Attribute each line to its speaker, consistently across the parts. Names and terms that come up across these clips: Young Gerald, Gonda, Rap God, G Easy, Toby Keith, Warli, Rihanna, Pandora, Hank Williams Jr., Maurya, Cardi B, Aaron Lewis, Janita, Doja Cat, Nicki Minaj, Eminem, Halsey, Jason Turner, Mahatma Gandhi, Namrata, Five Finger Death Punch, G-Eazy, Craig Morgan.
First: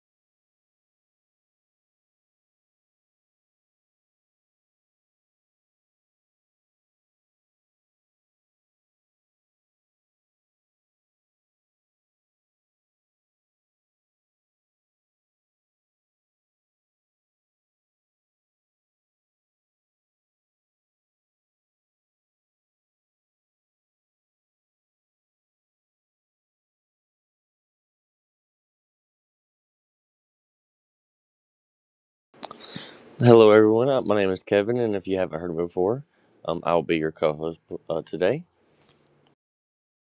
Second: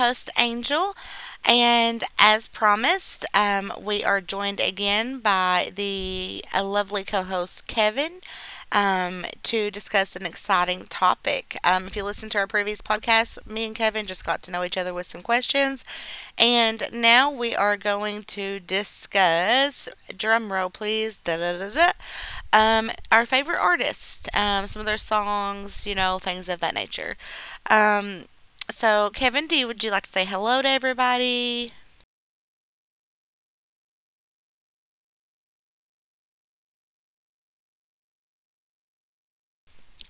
Speaker 1: host, Angel. And as promised, we are joined again by the a lovely co host, Kevin, to discuss an exciting topic. If you listen to our previous podcast, me and Kevin just got to know each other with some questions. And now we are going to discuss, drum roll please, da da da da, our favorite artists, some of their songs, you know, things of that nature. Um, so, Kevin, would you like to say hello to everybody?
Speaker 2: Hello, everyone. My name is Kevin, and if you haven't heard me before, I'll be your co-host today.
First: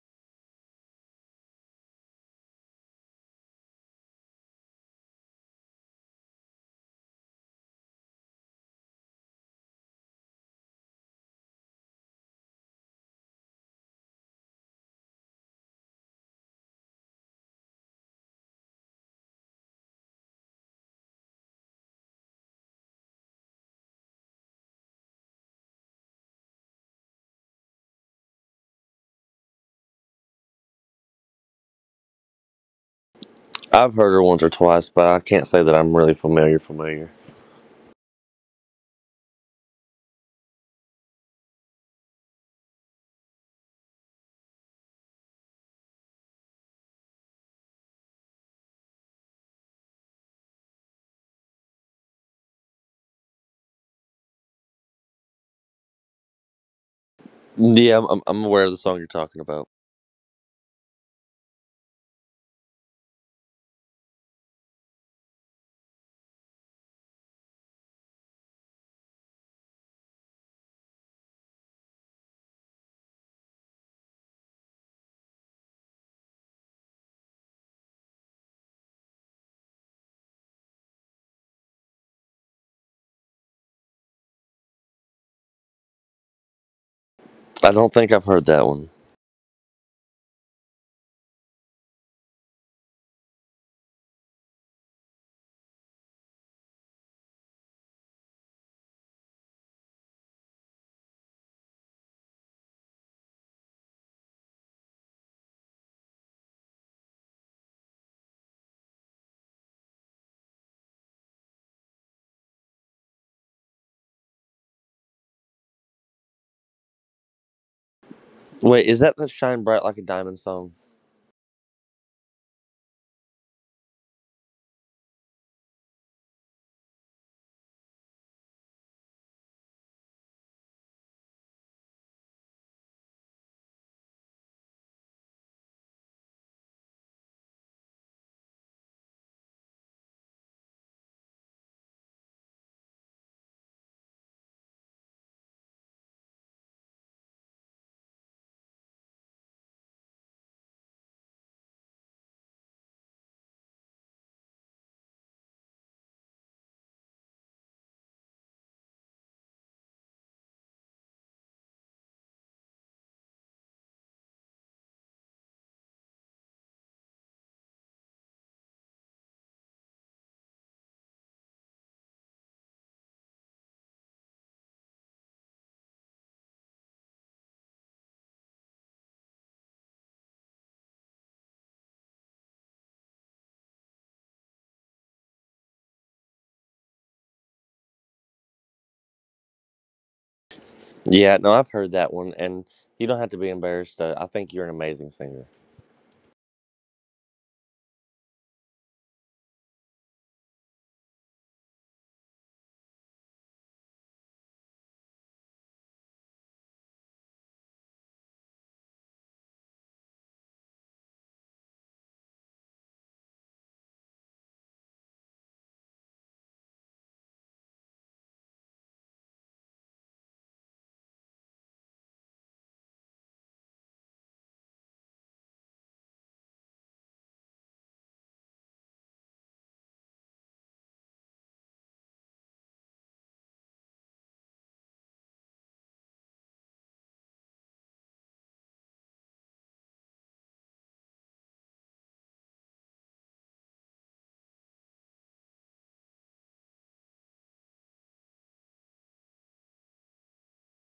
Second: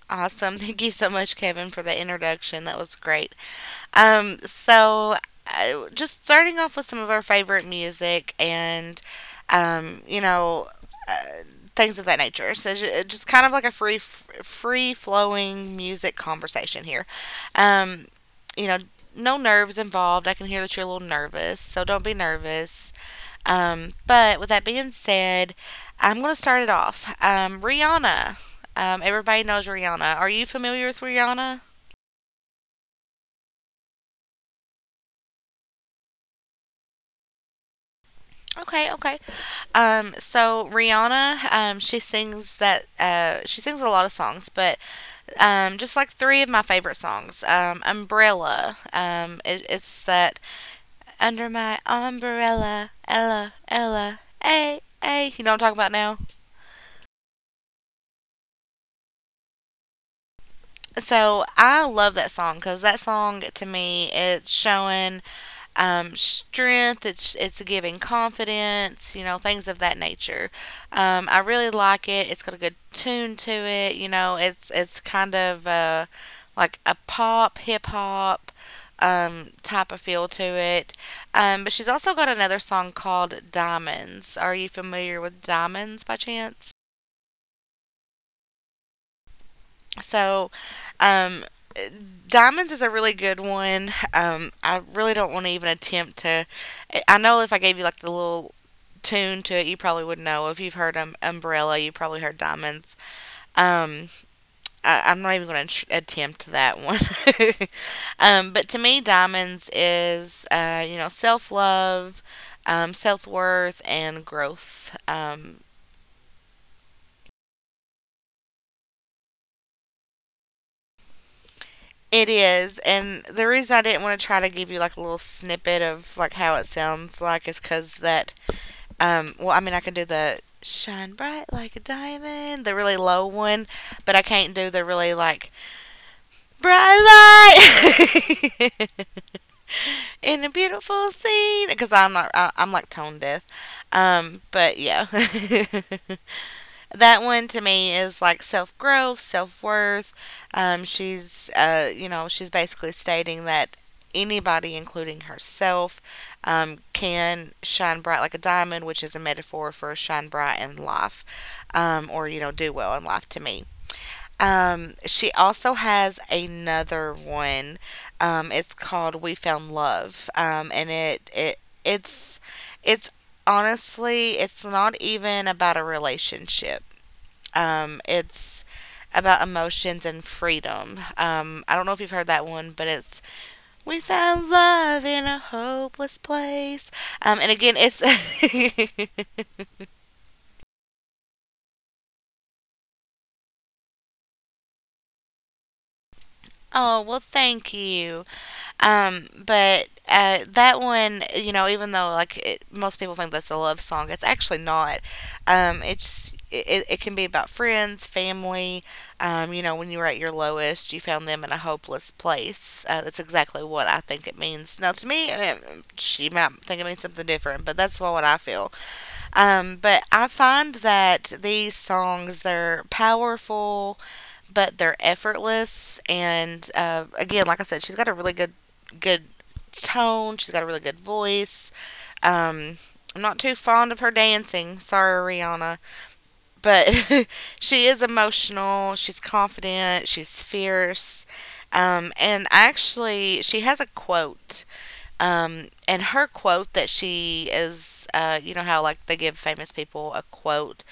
Speaker 1: Awesome. Thank you so much, Kevin, for the introduction. That was great. Um, so just starting off with some of our favorite music and, you know, uh, things of that nature. So just kind of like a free, free flowing music conversation here. Um, you know, no nerves involved. I can hear that you're a little nervous, so don't be nervous. But with that being said, I'm gonna start it off. Rihanna. Everybody knows Rihanna. Are you familiar with Rihanna?
Speaker 2: I've heard her once or twice, but I can't say that I'm really familiar. Familiar.
Speaker 1: Okay, okay. So Rihanna, she sings a lot of songs, but just like three of my favorite songs, "Umbrella." It's that under my umbrella, Ella, Ella, hey, hey. You know what I'm talking about now?
Speaker 2: Yeah, I'm aware of the song you're talking about.
Speaker 1: So I love that song because that song to me it's showing strength. It's giving confidence. You know, things of that nature. I really like it. It's got a good tune to it. You know it's kind of like a pop hip hop type of feel to it. But she's also got another song called Diamonds. Are you familiar with Diamonds by chance?
Speaker 2: I don't think I've heard that one.
Speaker 1: So, um, Diamonds is a really good one. I really don't want to even attempt to. I know if I gave you like the little tune to it, you probably would know. If you've heard Umbrella, you probably heard Diamonds. Um, I'm not even going to attempt that one. But to me, Diamonds is, you know, self love, self worth, and growth.
Speaker 2: Wait, is that the "Shine Bright Like a Diamond" song?
Speaker 1: It is, and the reason I didn't want to try to give you like a little snippet of like how it sounds like is because that well, I mean, I can do the shine bright like a diamond, the really low one, but I can't do the really like bright light in a beautiful scene because I'm not, I, I'm like tone deaf. But yeah. That one to me is like self growth, self worth. She's, you know, she's basically stating that anybody, including herself, can shine bright like a diamond, which is a metaphor for shine bright in life, or, you know, do well in life to me. She also has another one. It's called "We Found Love," and it it's it's honestly it's not even about a relationship. It's about emotions and freedom. I don't know if you've heard that one, but it's "We found love in a hopeless place." And again, it's
Speaker 2: Yeah, no, I've heard that one, and you don't have to be embarrassed. I think you're an amazing singer.
Speaker 1: oh well, thank you. But That one, you know, even though like it, most people think that's a love song, it's actually not. It can be about friends, family. You know, when you were at your lowest, you found them in a hopeless place. That's exactly what I think it means. Now, to me, I mean, she might think it means something different, but that's what I feel. But I find that these songs they're powerful but they're effortless. And again, like I said, she's got a really good tone. She's got a really good voice. Um, I'm not too fond of her dancing. Sorry, Rihanna. But she is emotional. She's confident. She's fierce. And actually, she has a quote and her quote that she is, you know how like they give famous people a quote,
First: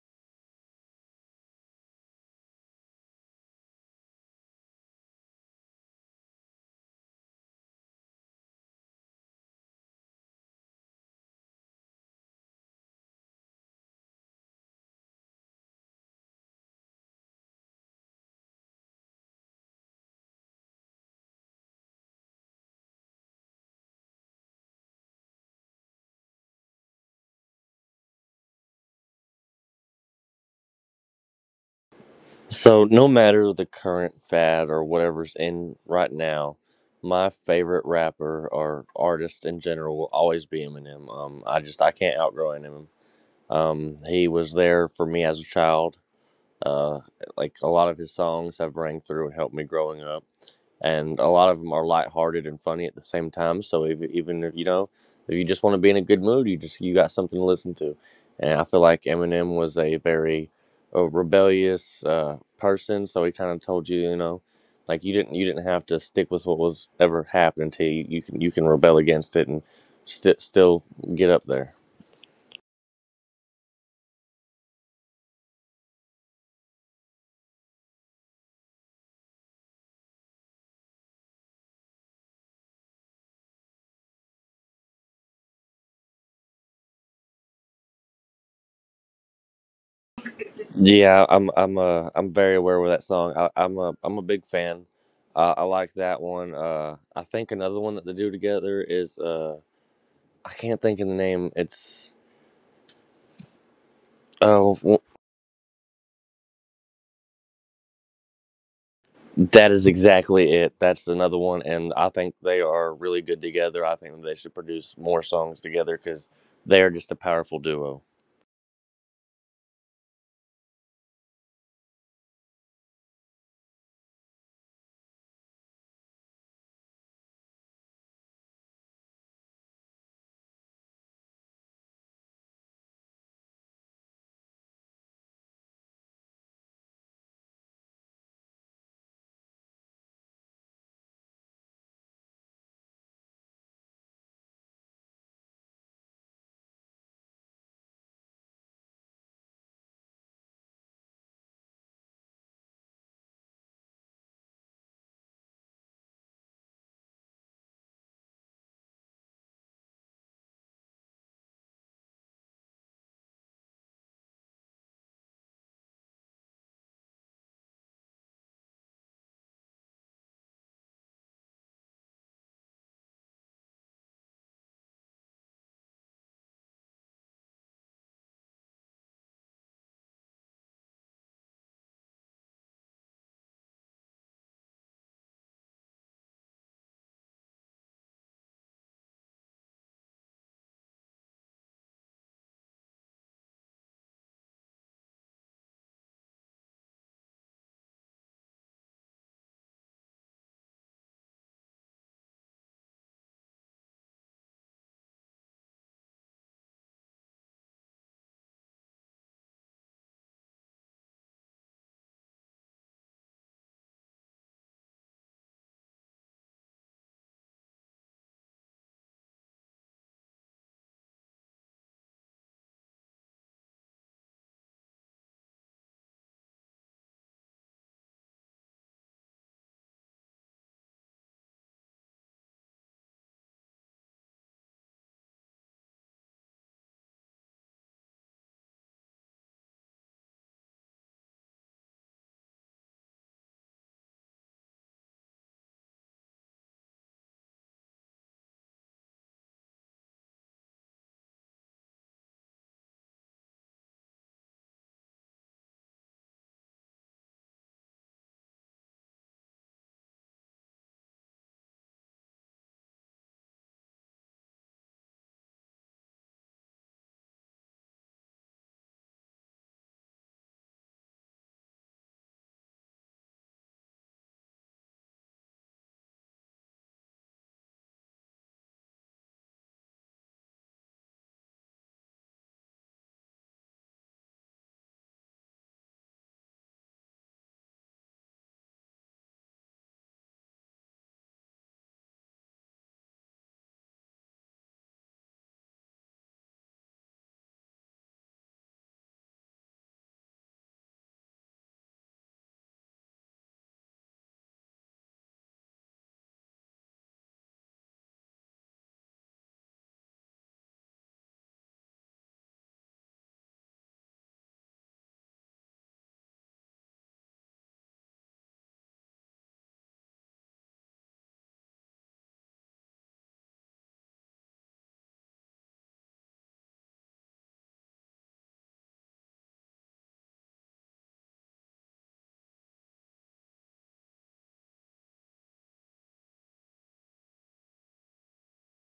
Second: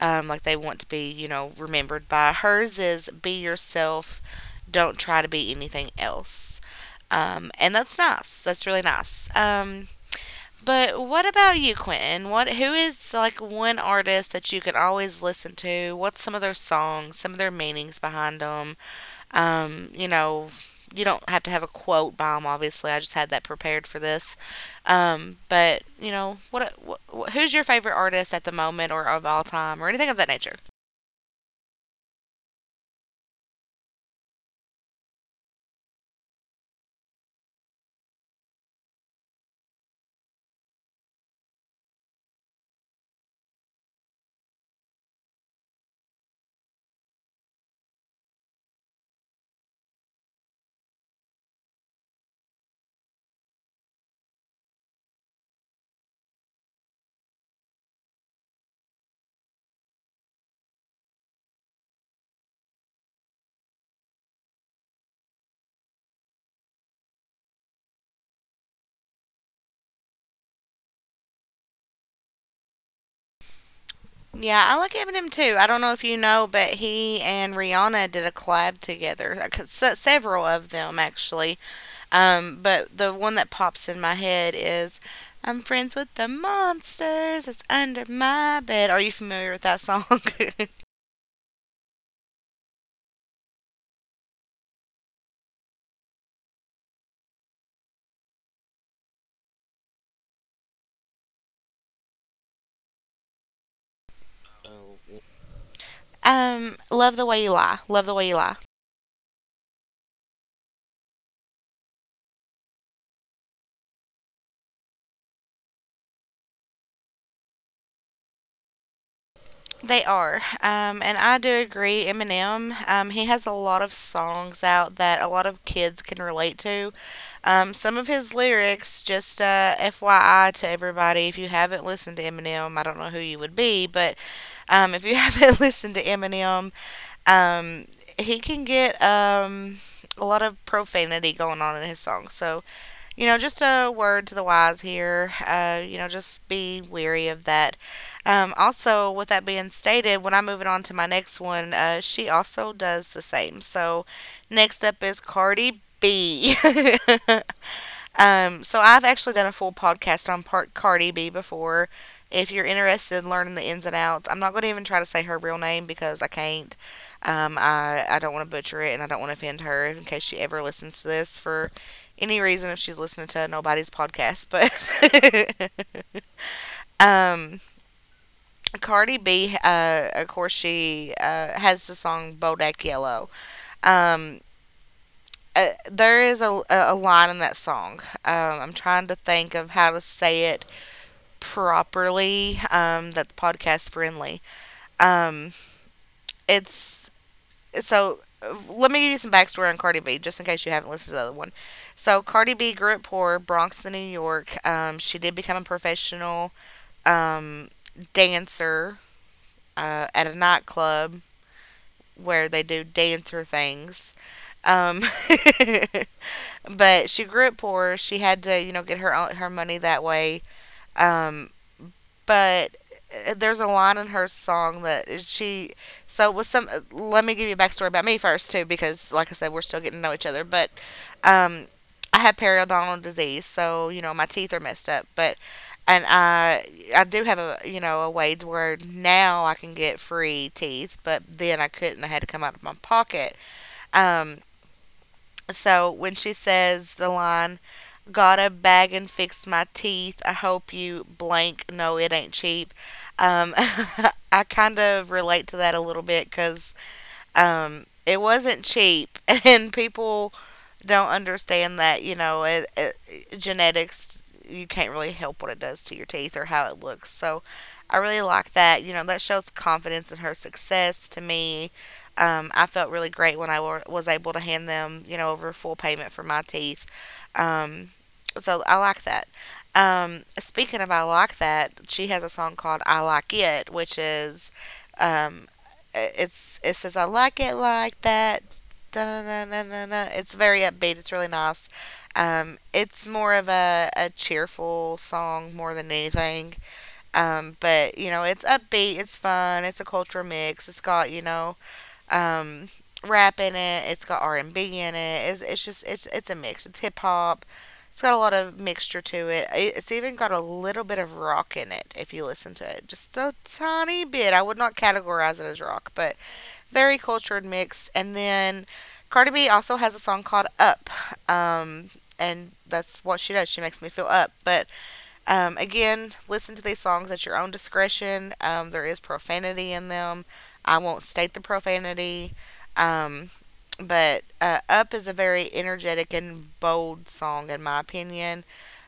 Speaker 1: like they want to be, you know, remembered by. Hers is "Be yourself, don't try to be anything else," and that's nice. That's really nice. But what about you, Quentin? What, who is like one artist that you can always listen to? What's some of their songs? Some of their meanings behind them? You know, you don't have to have a quote bomb. Obviously, I just had that prepared for this. But you know, what, who's your favorite artist at the moment, or of all time, or anything of that nature?
Speaker 2: So, no matter the current fad or whatever's in right now, my favorite rapper or artist in general will always be Eminem. I just I can't outgrow Eminem. He was there for me as a child. Uh, like a lot of his songs have rang through and helped me growing up, and a lot of them are lighthearted and funny at the same time. So if, even if you know, if you just want to be in a good mood, you just you got something to listen to. And I feel like Eminem was a very rebellious person, so he kind of told you, you know, like you didn't have to stick with what was ever happening to you. You can rebel against it and still get up there.
Speaker 1: Yeah, I like Eminem too. I don't know if you know, but he and Rihanna did a collab together. Several of them, actually. But the one that pops in my head is I'm friends with the monsters. It's under my bed. Are you familiar with that song?
Speaker 2: Yeah, I'm very aware of that song. I'm a I'm a big fan. I like that one. I think another one that they do together is I can't think of the name. It's oh w-
Speaker 1: Love the way you lie. Love the way you lie.
Speaker 2: that is exactly it. That's another one, and I think they are really good together. I think they should produce more songs together because they are just a powerful duo.
Speaker 1: They are, and I do agree. Eminem, he has a lot of songs out that a lot of kids can relate to. Some of his lyrics, just FYI to everybody, if you haven't listened to Eminem, I don't know who you would be, but if you Haven't listened to Eminem, um, he can get a lot of profanity going on in his songs. So you know, just a word to the wise here. You know, just be weary of that. Also, with that being stated, when I'm moving on to my next one, she also does the same. So, next up is Cardi B. So I've actually done a full podcast on Part Cardi B before. If you're interested in learning the ins and outs, I'm not going to even try to say her real name because I can't. I don't want to butcher it and I don't want to offend her in case she ever listens to this for any reason if she's listening to nobody's podcast. But um, Cardi B, of course, she has the song "Bodak Yellow." Um, there is a line in that song. I'm trying to think of how to say it properly. That's podcast friendly. Um, it's so Let me give you some backstory on Cardi B, just in case you haven't listened to the other one. So Cardi B grew up poor, Bronx to New York. She did become a professional um, dancer at a nightclub where they do dancer things. Um, but she grew up poor. She had to, you know, get her own, her money that way. Um, but there's a line in her song that she so with some Let me give you a backstory about me first too because like I said we're still getting to know each other but um I have periodontal disease so you know my teeth are messed up but and I do have a, you know, a way to where now I can get free teeth but then I couldn't, I had to come out of my pocket, um so when she says the line got a bag and fixed my teeth. I hope you blank. No, it ain't cheap. Um, I kind of relate to that a little bit because it wasn't cheap, and people don't understand that, you know, genetics you can't really help what it does to your teeth or how it looks, so I really like that, you know, that shows confidence in her success to me. I felt really great when was able to hand them, you know, over full payment for my teeth. um, so I like that. Speaking of I like that, she has a song called I Like It, which is, um, it says I like it like that, da-na-na-na-na-na. It's very upbeat. It's really nice. It's more of a cheerful song more than anything. But, you know, it's upbeat. It's fun. It's a culture mix. It's got, you know, um, rap in it. It's got R&B in it. It's a mix. It's hip hop. It's got a lot of mixture to it. It's even got a little bit of rock in it if you listen to it. Just a tiny bit. I would not categorize it as rock, but very cultured mix. And then Cardi B also has a song called Up. Um, and that's what she does. She makes me feel up. But again, listen to these songs at your own discretion. There is profanity in them. I won't state the profanity. Um, but Up is a very energetic and bold song, in my opinion.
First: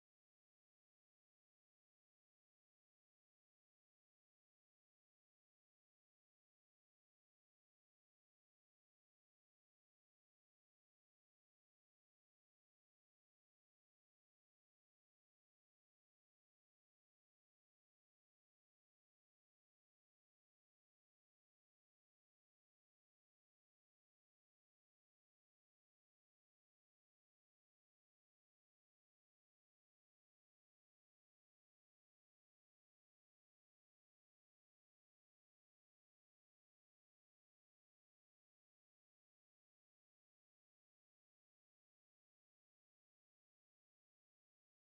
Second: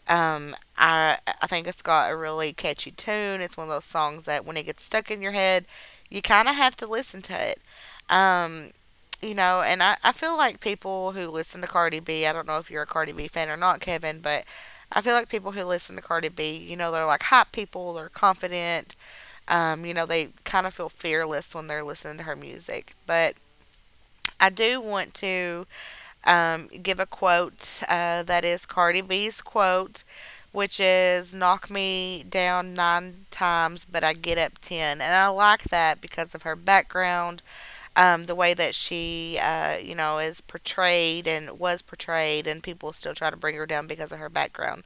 Speaker 1: I think it's got a really catchy tune. It's one of those songs that when it gets stuck in your head, you kind of have to listen to it. Um, and I feel like people who listen to Cardi B. I don't know if you're a Cardi B fan or not, Kevin, but I feel like people who listen to Cardi B, they're like hype people. They're confident, they kind of feel fearless when they're listening to her music. But I do want to give a quote that is Cardi B's quote, which is knock me down nine times, but I get up ten. And I like that because of her background, the way that she, is portrayed and was portrayed, and people still try to bring her down because of her background.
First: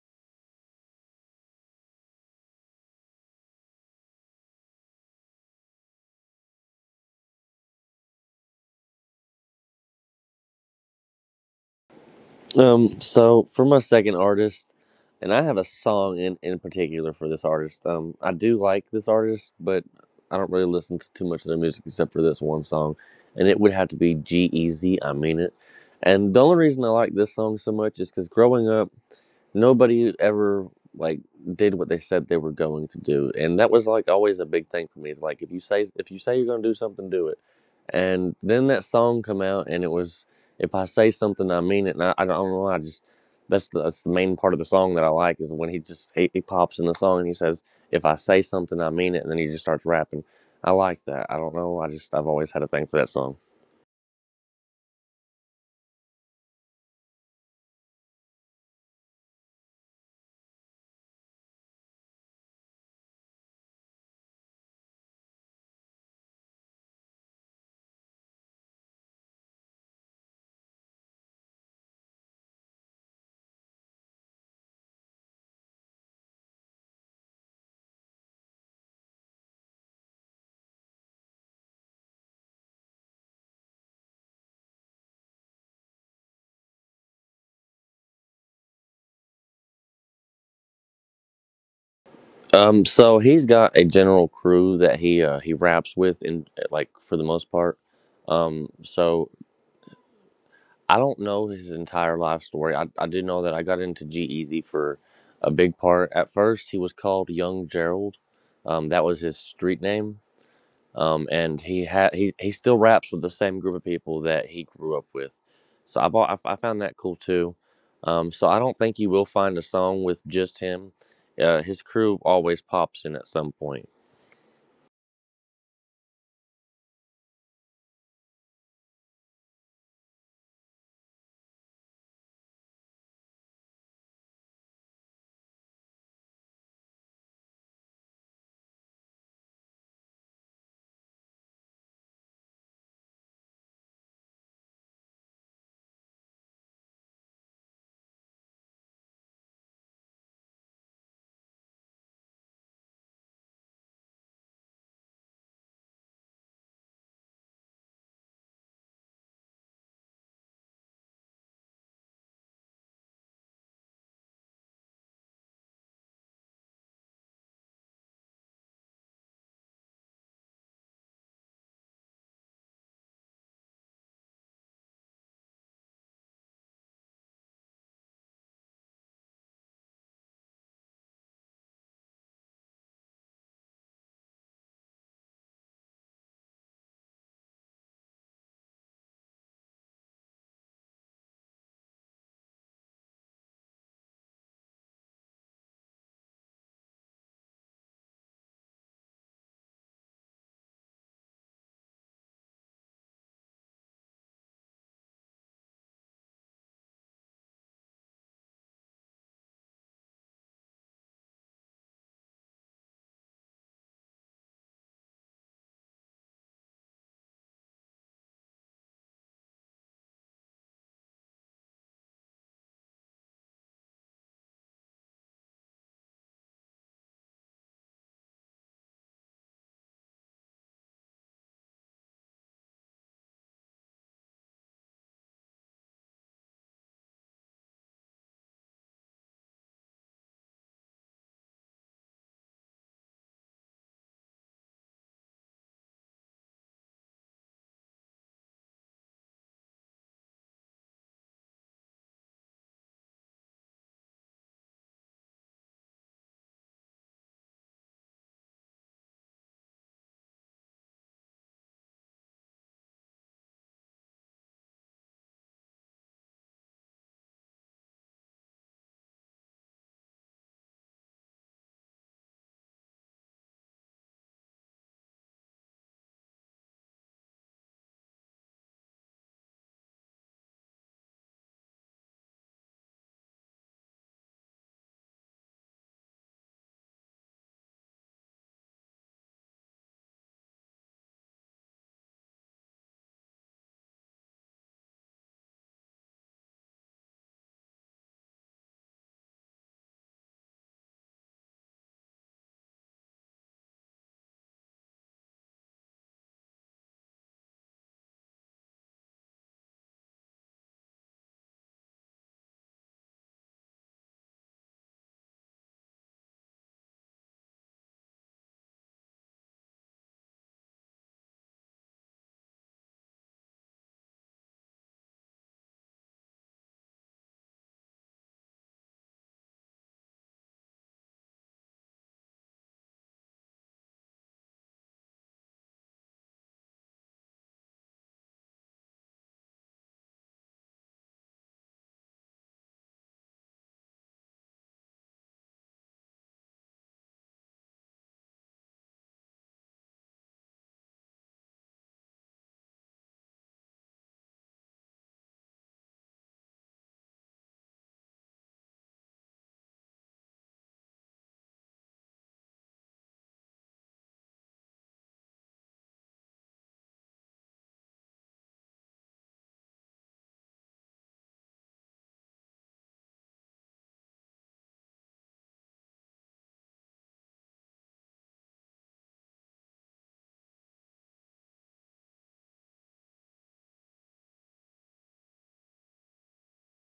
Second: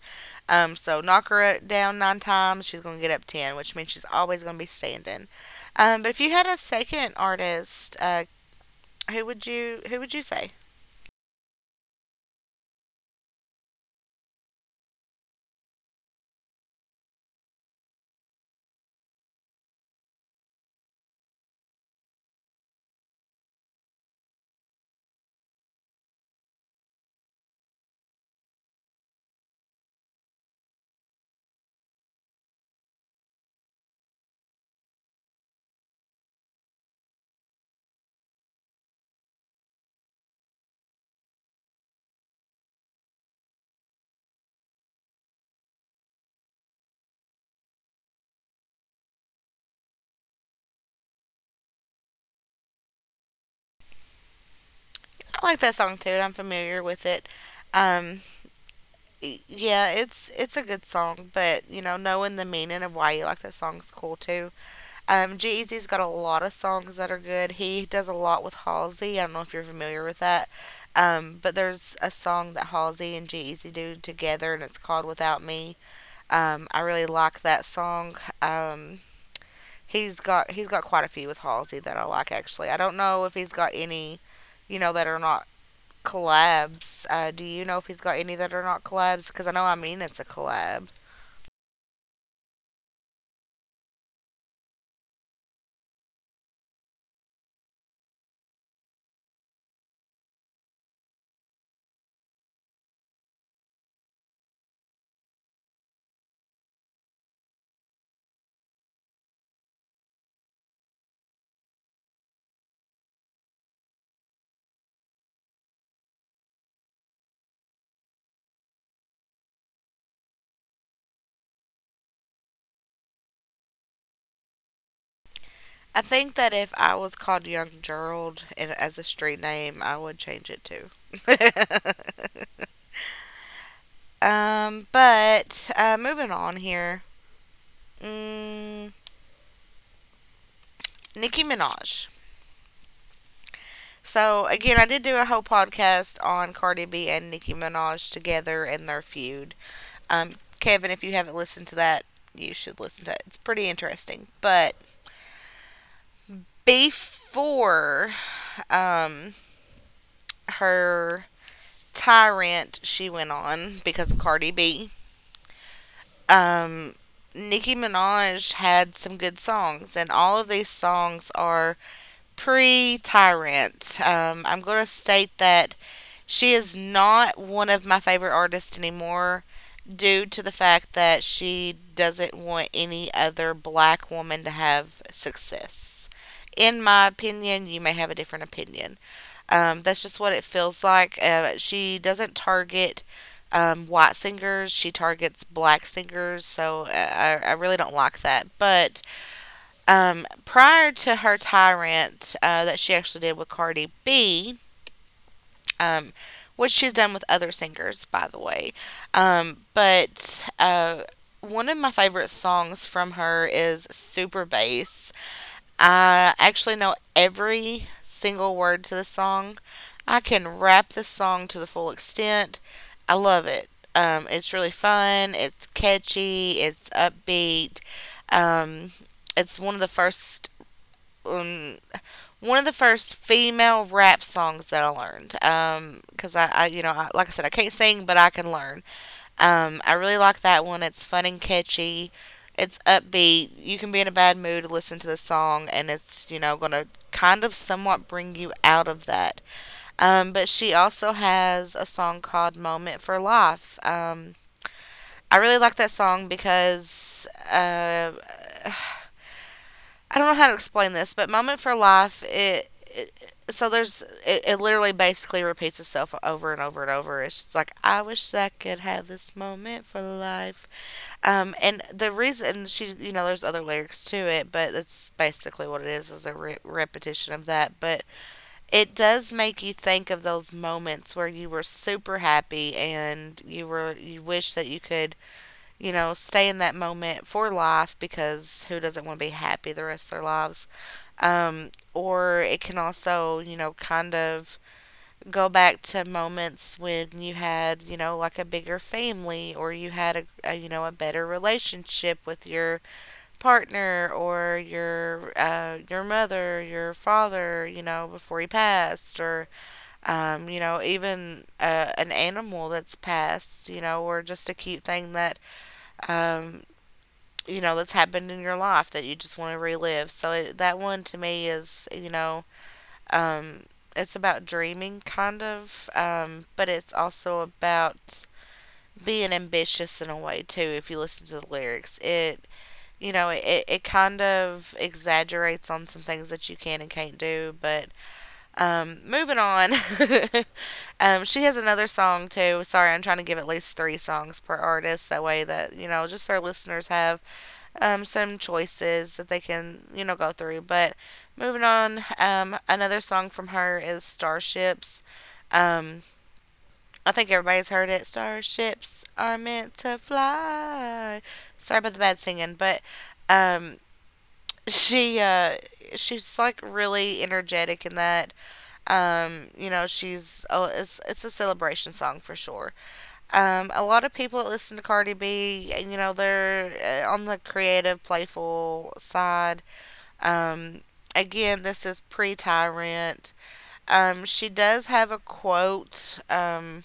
Speaker 1: So knock her down nine times, she's going to get up ten, which means she's always going to be standing. But if you had a second artist, who would you say?
Speaker 2: So for my second artist, and I have a song in particular for this artist. I do like this artist, but I don't really listen to too much of their music except for this one song, and it would have to be G Easy. I mean it. And the only reason I like this song so much is because growing up nobody ever like did what they said they were going to do, and that was like always a big thing for me. Like if you say you're going to do something, do it. And then that song come out and it was, if I say something, I mean it. And I don't know. I just, that's the main part of the song that I like, is when he just he pops in the song and he says, if I say something, I mean it, and then he just starts rapping. I like that. I don't know. I just I've always had a thing for that song.
Speaker 1: I like that song too, and I'm familiar with it. Um, yeah, it's a good song, but you know, knowing the meaning of why you like that song is cool too. G-Eazy's got a lot of songs that are good. He does a lot with Halsey. I don't know if you're familiar with that, but there's a song that Halsey and G-Eazy do together, and it's called "Without Me." I really like that song. He's got quite a few with Halsey that I like actually. I don't know if he's got any, you know, that are not collabs. Do you know if he's got any that are not collabs? Because I know I mean it's a collab.
Speaker 2: So he's got a general crew that he raps with, in like for the most part. So I don't know his entire life story. I do know that I got into G Easy for a big part. At first, he was called Young Gerald. That was his street name. And he had he still raps with the same group of people that he grew up with. So I bought I, f- I found that cool too. So I don't think you will find a song with just him. His crew always pops in at some point.
Speaker 1: I think that if I was called Young Gerald and as a street name, I would change it too. But moving on here, mm, Nicki Minaj. So again, I did do a whole podcast on Cardi B and Nicki Minaj together and their feud. Um, Kevin, if you haven't listened to that, you should listen to it. It's pretty interesting. But before um, her Tyrant, she went on because of Cardi B. Um, Nicki Minaj had some good songs, and all of these songs are pre Tyrant. I'm going to state that she is not one of my favorite artists anymore due to the fact that she doesn't want any other black woman to have success. In my opinion, you may have a different opinion. That's just what it feels like. She doesn't target white singers, she targets black singers, so I really don't like that. But prior to her Tyrant that she actually did with Cardi B, um, which she's done with other singers, by the way, but one of my favorite songs from her is Super Bass. I actually know every single word to the song. I can rap the song to the full extent. I love it. It's really fun. It's catchy. It's upbeat. Um, it's one of the first um, One of the first female rap songs that I learned. Because you know, like I said, I can't sing, but I can learn. I really like that one. It's fun and catchy. It's upbeat. You can be in a bad mood, listen to the song, and it's, you know, going to kind of somewhat bring you out of that. But she also has a song called Moment for Life. I really like that song because I don't know how to explain this, but Moment for Life, it so there's it, it literally basically repeats itself over and over and over. It's just like I wish I could have this moment for life. And the reason she, you know, there's other lyrics to it, but that's basically what it is a repetition of that. But it does make you think of those moments where you were super happy and you were, you wish that you could, you know, stay in that moment for life because who doesn't want to be happy the rest of their lives? Or it can also, you know, kind of go back to moments when you had you know like a bigger family or you had a you know a better relationship with your partner or your mother your father you know before he passed or you know even an animal that's passed you know or just a cute thing that um, you know that's happened in your life that you just want to relive so that one to me is you know um, it's about dreaming, kind of, but it's also about being ambitious in a way too. If you listen to the lyrics, it you know it, it kind of exaggerates on some things that you can and can't do. But moving on, she has another song too. Sorry, I'm trying to give at least three songs per artist. That way that you know just our listeners have some choices that they can, you know, go through. But moving on, another song from her is Starships. Um, I think everybody's heard it. Starships are meant to fly. Sorry about the bad singing, but um, she uh, she's like really energetic in that. You know, she's oh, it's a celebration song for sure. A lot of people that listen to Cardi B, you know, they're on the creative, playful side, um, again, this is pre Tyrant. She does have a quote.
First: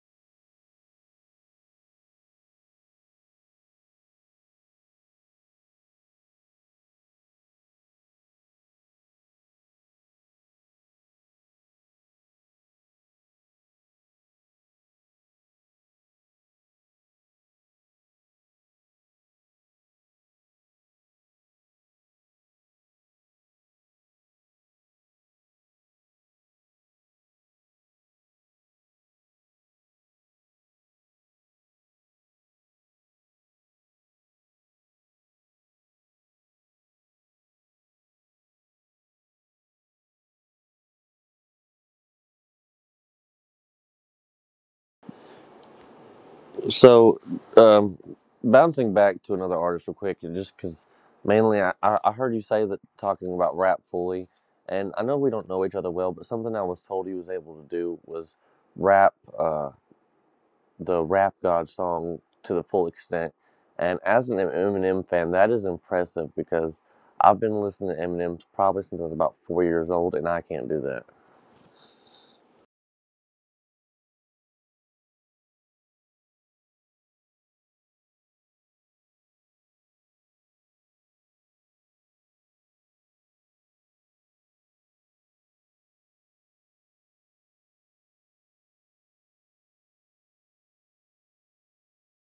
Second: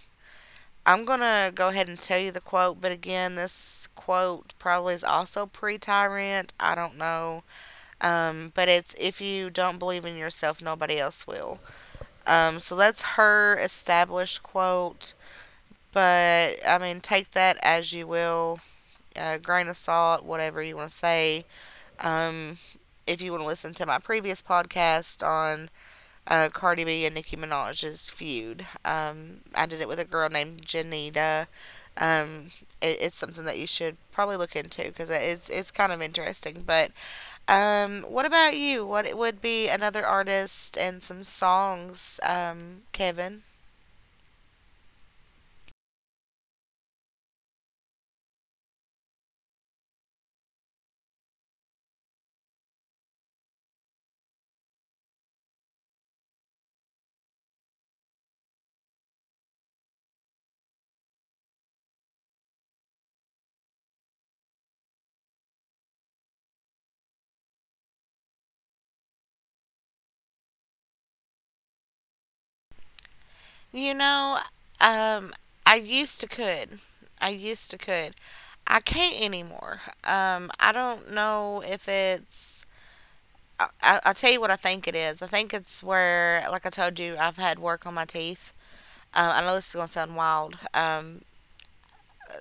Speaker 1: I'm going to go ahead and tell you the quote, but again, this quote probably is also pre Tyrant. I don't know. But it's if you don't believe in yourself, nobody else will. So that's her established quote. But I mean, take that as you will, grain of salt, whatever you want to say. Um, if you want to listen to my previous podcast on Cardi B and Nicki Minaj's feud. I did it with a girl named Janita. Um, it's something that you should probably look into because it's kind of interesting. But what about you? What would be another artist and some songs, Kevin?
Speaker 2: So, um, bouncing back to another artist real quick, and just because mainly, I heard you say that, talking about rap fully, and I know we don't know each other well, but something I was told he was able to do was rap uh, the Rap God song to the full extent. And as an Eminem fan, that is impressive because I've been listening to Eminem probably since I was about 4 years old, and I can't do that.
Speaker 1: You know, um, I used to could. I used to could. I can't anymore. I don't know if it's I'll tell you what I think it is. I think it's where, like I told you, I've had work on my teeth. I know this is going to sound wild.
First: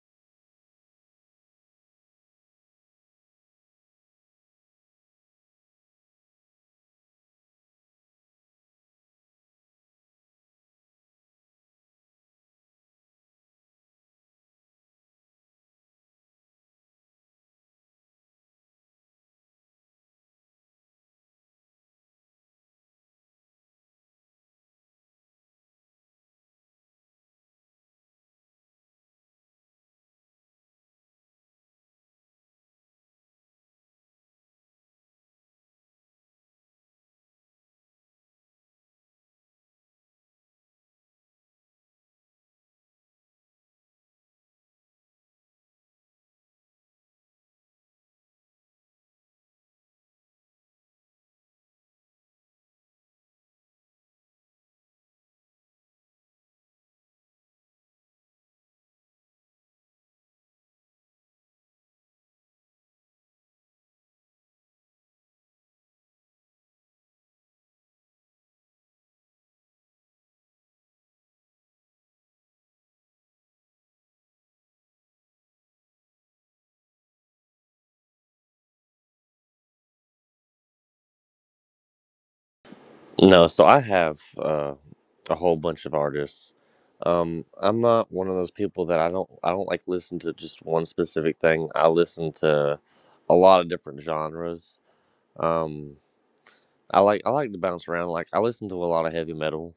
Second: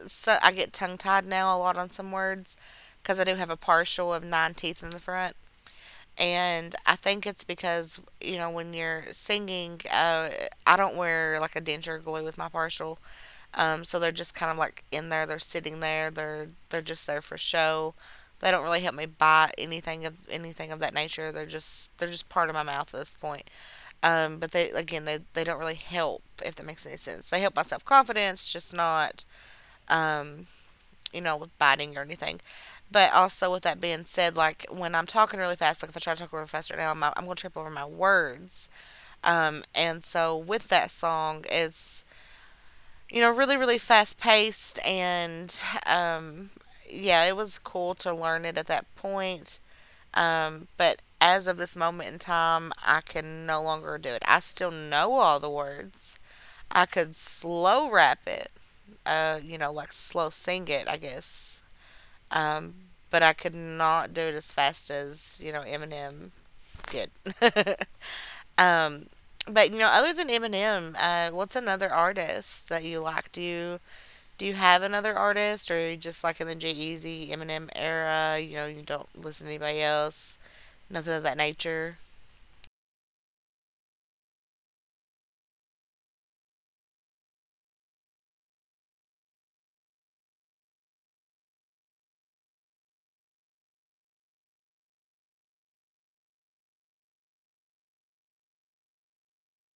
Speaker 1: So I get tongue tied now a lot on some words because I do have a partial of nine teeth in the front. And I think it's because, you know, when you're singing, I don't wear like a denture glue with my partial. So they're just kind of like in there. They're sitting there. They're just there for show. They don't really help me buy anything of that nature. They're just part of my mouth at this point. But they again they don't really help if that makes any sense. They help my self confidence, just not um, you know with biting or anything. But also with that being said, like when I'm talking really fast, like if I try to talk really fast right now, I'm gonna trip over my words. And so with that song, it's you know, really, really fast paced. And um, yeah, it was cool to learn it at that point. But as of this moment in time, I can no longer do it. I still know all the words. I could slow rap it, you know, like slow sing it, I guess. Um, but I could not do it as fast as, you know, Eminem did. um, but, you know, other than Eminem, what's another artist that you like? Do you have another artist, or are you just like in the Jay Z, Eminem era? You know, you don't listen to anybody else, nothing of that nature.
Speaker 2: No, so I have a whole bunch of artists. I'm not one of those people that I don't like listen to just one specific thing. I listen to a lot of different genres. Um, I like to bounce around. Like I listen to a lot of heavy metal.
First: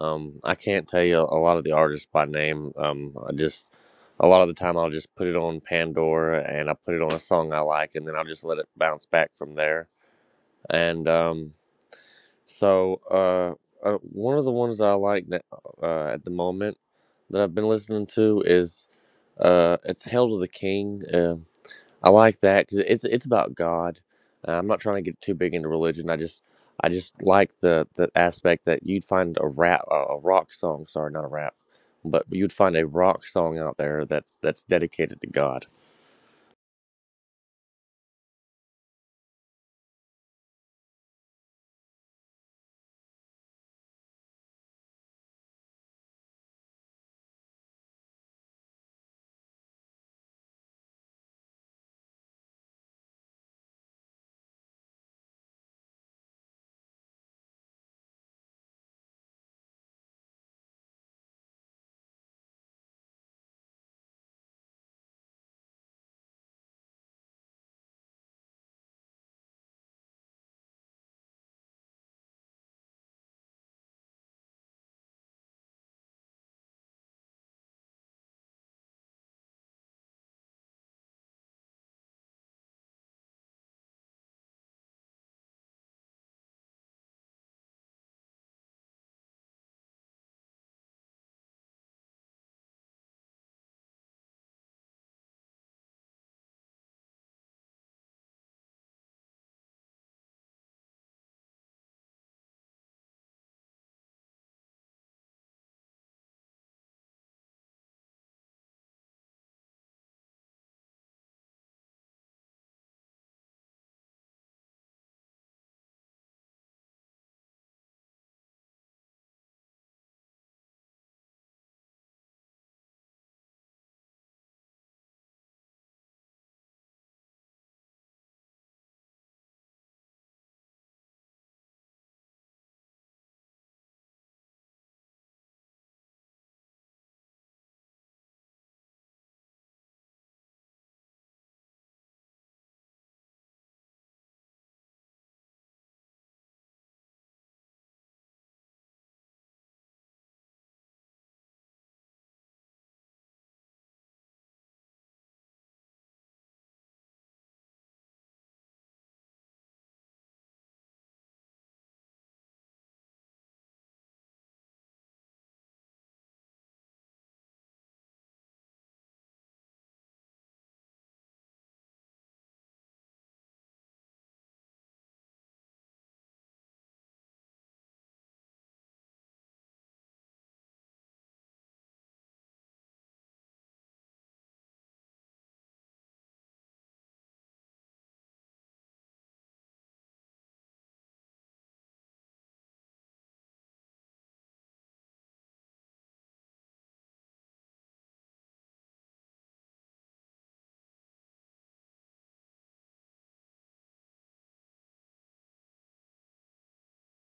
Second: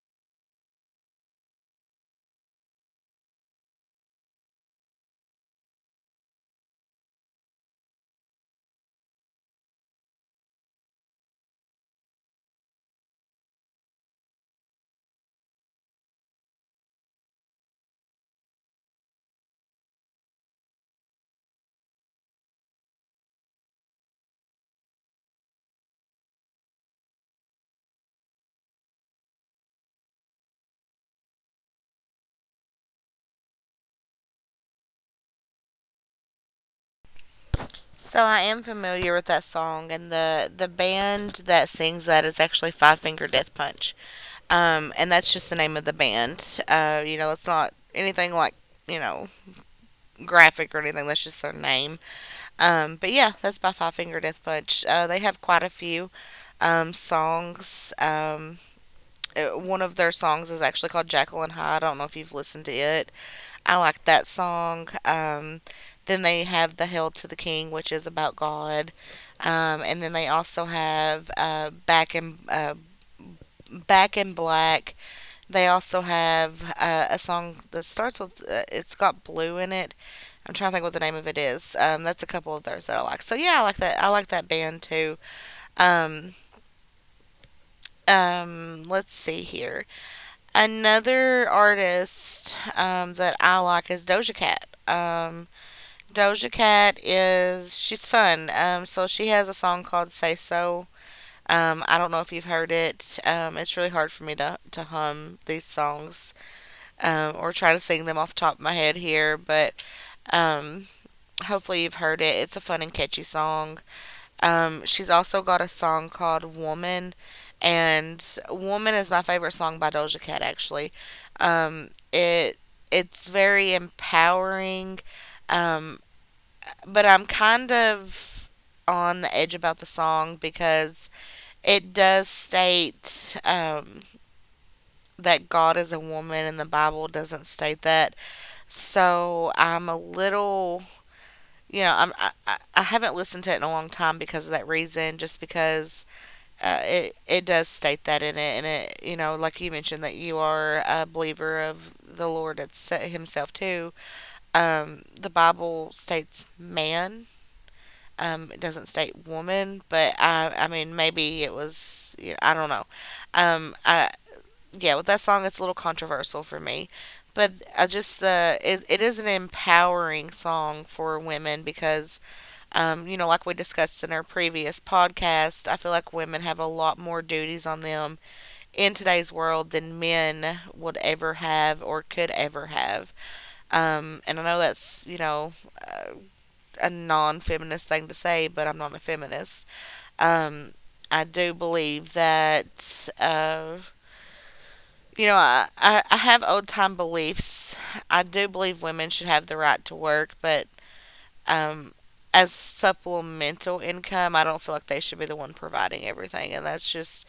Speaker 2: I can't tell you a, lot of the artists by name. I just a lot of the time I'll just put it on Pandora and I put it on a song I like, and then I'll just let it bounce back from there. And so, uh, one of the ones that I like, that, at the moment that I've been listening to, is it's "Hail to the King." I like that because it's about God. I'm not trying to get too big into religion. I just like the aspect that you'd find a rock song. Sorry, not a rap, but you'd find a rock song out there that's dedicated to God.
Speaker 1: So I am familiar with that song, and the band that sings that is actually Five Finger Death Punch, and that's just the name of the band. You know, that's not anything like you know graphic or anything. That's just their name. But yeah, that's by Five Finger Death Punch. They have quite a few songs. One of their songs is actually called Jacqueline High. I don't know if you've listened to it. I like that song. Then they have The Hail to the King, which is about God. And then they also have Back in Black. They also have a song that starts with it's got blue in it. I'm trying to think what the name of it is. That's a couple of theirs that I like. So yeah, I like that. I like that band too. Um, let's see here. Another artist that I like is Doja Cat. Doja Cat is she's fun. So she has a song called "Say So." I don't know if you've heard it. It's really hard for me to hum these songs or try to sing them off the top of my head here, but um, hopefully you've heard it. It's a fun and catchy song. She's also got a song called Woman, and Woman is my favorite song by Doja Cat, actually. It it's very empowering, um, but I'm kind of on the edge about the song because it does state that God is a woman, and the Bible doesn't state that. So I'm a little, I I haven't listened to it in a long time because of that reason, just because it does state that in it, and it you know, like you mentioned, that you are a believer of the Lord it's Himself too. The Bible states man. It doesn't state woman, but I mean maybe it was you know, I don't know. I Yeah, with that song, it's a little controversial for me. But I just the it, it is an empowering song for women because you know like we discussed in our previous podcast, I feel like women have a lot more duties on them in today's world than men would ever have or could ever have. And I know that's, you know, uh, a non feminist thing to say, but I'm not a feminist. Um, I do believe that, you know, I have old time beliefs. I do believe women should have the right to work, but um, as supplemental income, I don't feel like they should be the one providing everything. And that's just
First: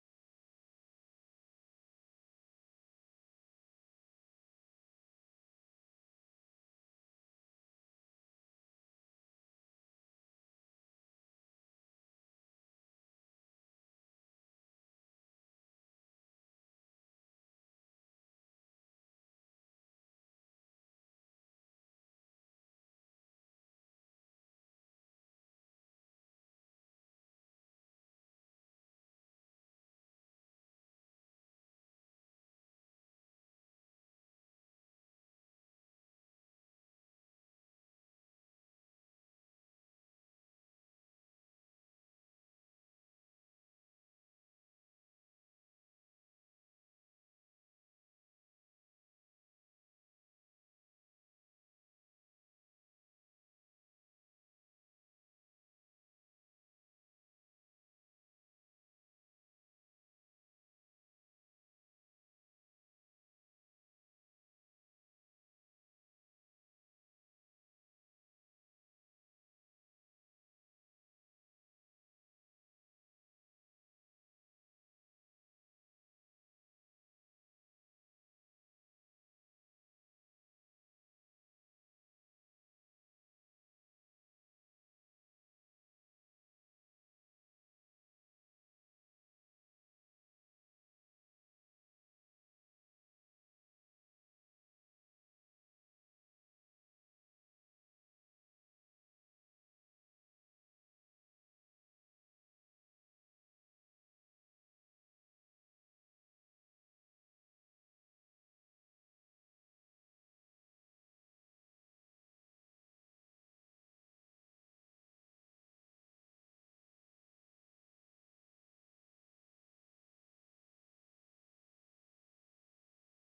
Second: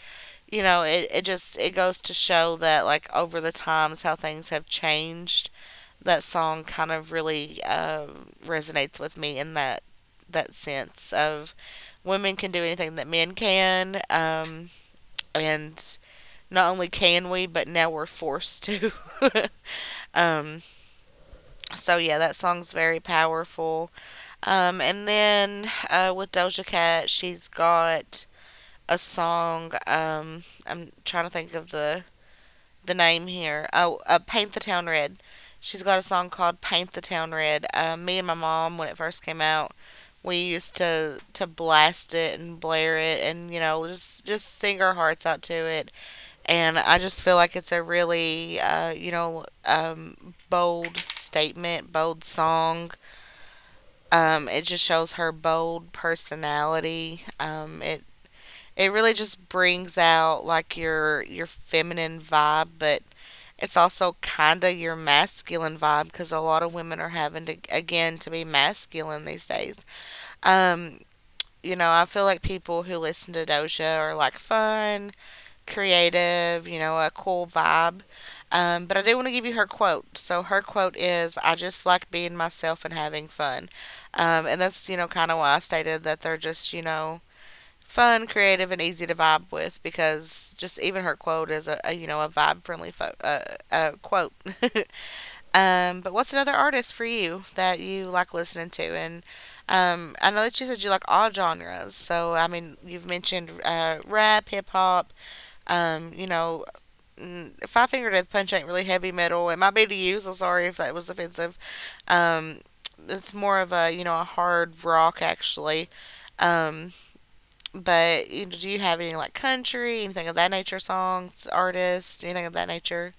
Speaker 1: you know, it goes to show that like over the times how things have changed. That song kind of really resonates with me in that sense of women can do anything that men can, and not only can we, but now we're forced to. um, so yeah, that song's very powerful. And then With Doja Cat, she's got a song. I'm trying to think of the name here. Oh, Paint the Town Red. She's got a song called Paint the Town Red. Me and my mom, when it first came out, we used to blast it and blare it and you know just sing our hearts out to it and I just feel like it's a really bold statement, bold song, it just shows her bold personality, it it really just brings out like your feminine vibe, but it's also kind of your masculine vibe because a lot of women are having to again to be masculine these days. Um, you know, I feel like people who listen to Doja are like fun, creative, you know, a cool vibe. But I do want to give you her quote. So her quote is, "I just like being myself and having fun," and that's you know kind of why I stated that they're just you know fun, creative, and easy to vibe with because just even her quote is a you know a vibe friendly quote. But what's another artist for you that you like listening to? And I know that you said you like all genres, so I mean you've mentioned rap, hip hop. You know, Five Finger Death Punch ain't really heavy metal. It might be to you, so sorry if that was offensive. Um, it's more of a you know a hard rock actually. Um, but you know, do you have any like country, anything of that nature, songs, artists, anything of that nature?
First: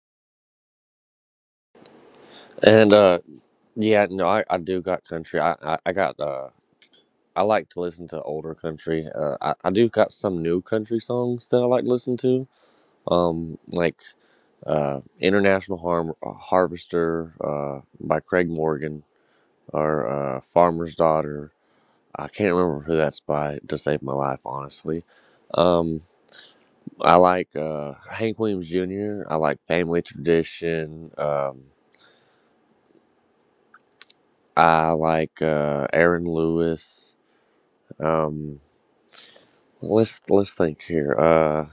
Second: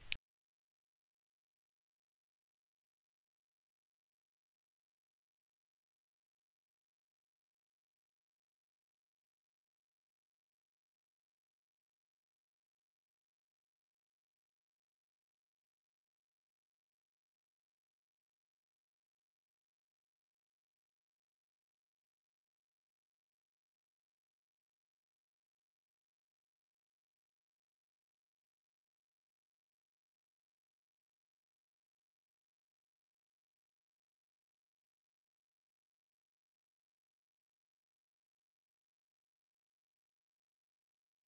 Speaker 2: And yeah, no, I do got country. I got I like to listen to older country. I do got some new country songs that I like to listen to. Like International Harm Harvester by Craig Morgan, or Farmer's Daughter. I can't remember who that's by to save my life, honestly. Um, I like Hank Williams Jr. I like Family Tradition. I like Aaron Lewis. Um, let's think here.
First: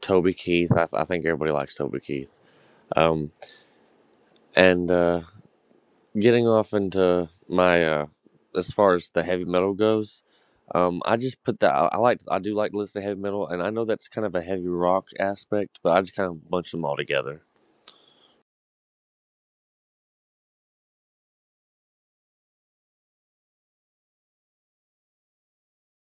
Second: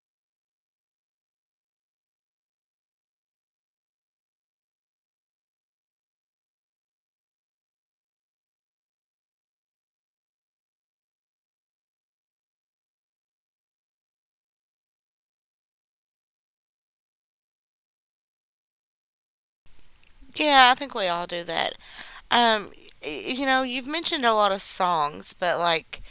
Speaker 2: Toby Keith. I think everybody likes Toby Keith. Um, and Getting off into my as far as the heavy metal goes, I just put that. I do like to listen to heavy metal, and I know that's kind of a heavy rock aspect, but I just kind of bunch them all together.
Speaker 1: Yeah, I think we all do that. Um, you know, you've mentioned a lot of songs, but like,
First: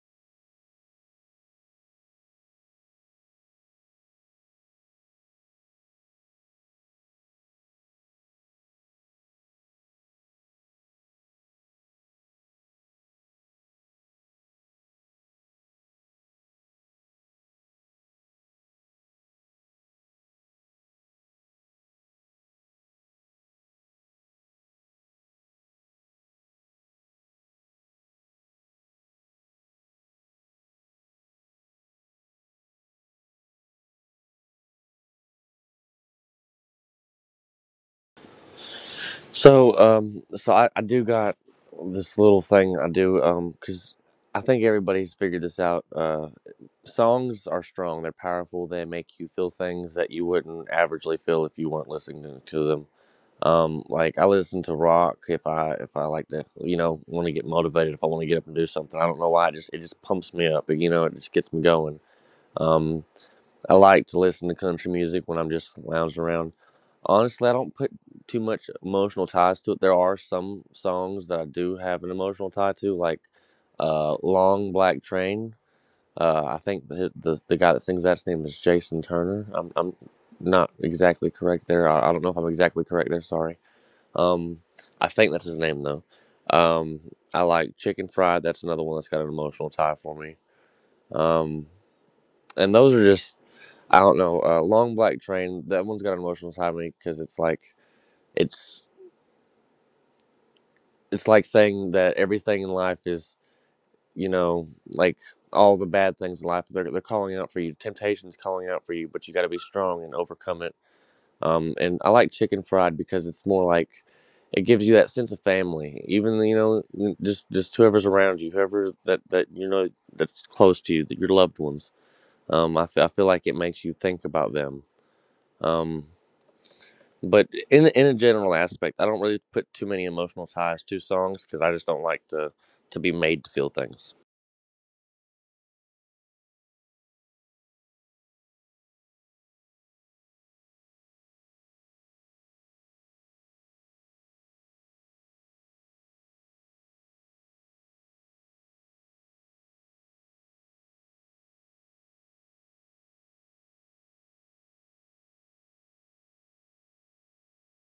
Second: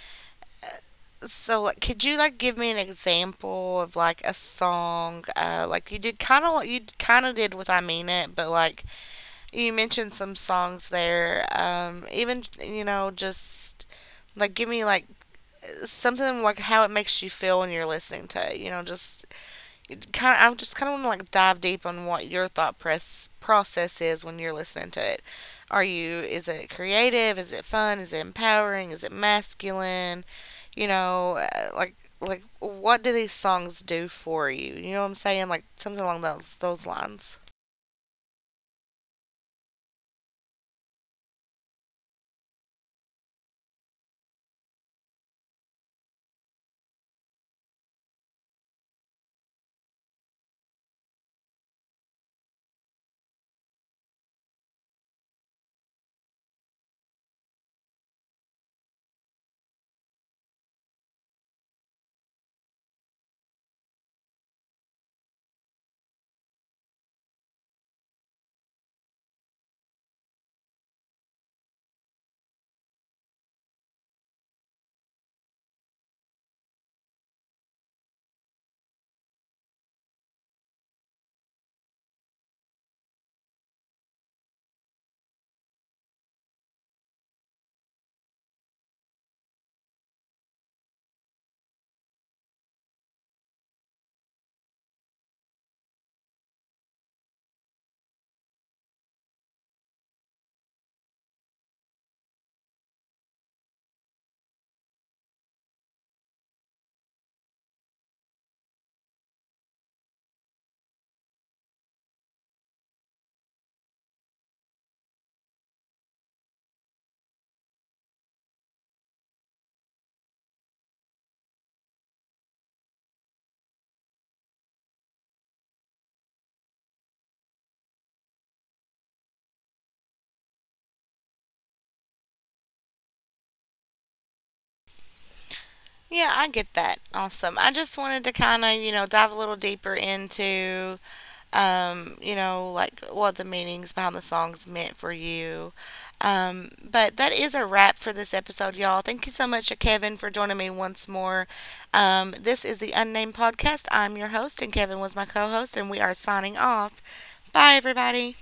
Speaker 1: so like, could you like give me an example of like a song? Like you kind of did with I Mean It, but like you mentioned some songs there. Even you know just like give me like something like how it makes you feel when you're listening to it. You know, I just kind of want to like dive deep on what your thought press process is when you're listening to it. Is it creative? Is it fun? Is it empowering? Is it masculine? You know, like what do these songs do for you? You know what I'm saying? Like something along those lines.
Speaker 2: So, I do got this little thing I do, because I think everybody's figured this out. Songs are strong, they're powerful, they make you feel things that you wouldn't averagely feel if you weren't listening to them. Like I listen to rock, if I if I like to, you know, want to get motivated, if I want to get up and do something. I don't know why, it just pumps me up, you know, it just gets me going. um I like to listen to country music when I'm just lounging around. Honestly, I don't put too much emotional ties to it. There are some songs that I do have an emotional tie to, like Long Black Train. I think the guy that sings that's name is Jason Turner. I'm not exactly correct there. I don't know if I'm exactly correct there. Sorry. Um, I think that's his name though. Um, I like Chicken Fried. That's another one that's got an emotional tie for me. Um, and those are just I don't know. Long Black Train. That one's got an emotional tie to me because it's it's like saying that everything in life is. You know, like all the bad things in life. They're calling out for you. Temptation's calling out for you, but you got to be strong and overcome it. And I like Chicken Fried because it's more like it gives you that sense of family. Even you know, just whoever's around you, whoever that that you know that's close to you, that your loved ones. I feel like it makes you think about them. Um. But in a general aspect, I don't really put too many emotional ties to songs because I just don't like to be made to feel things.
Speaker 1: Yeah, I get that. Awesome. I just wanted to kind of, you know, dive a little deeper into you know, like what the meanings behind the songs meant for you. But that is a wrap for this episode, y'all. Thank you so much to Kevin for joining me once more. This is the Unnamed Podcast. I'm your host, and Kevin was my co host, and we are signing off. Bye, everybody.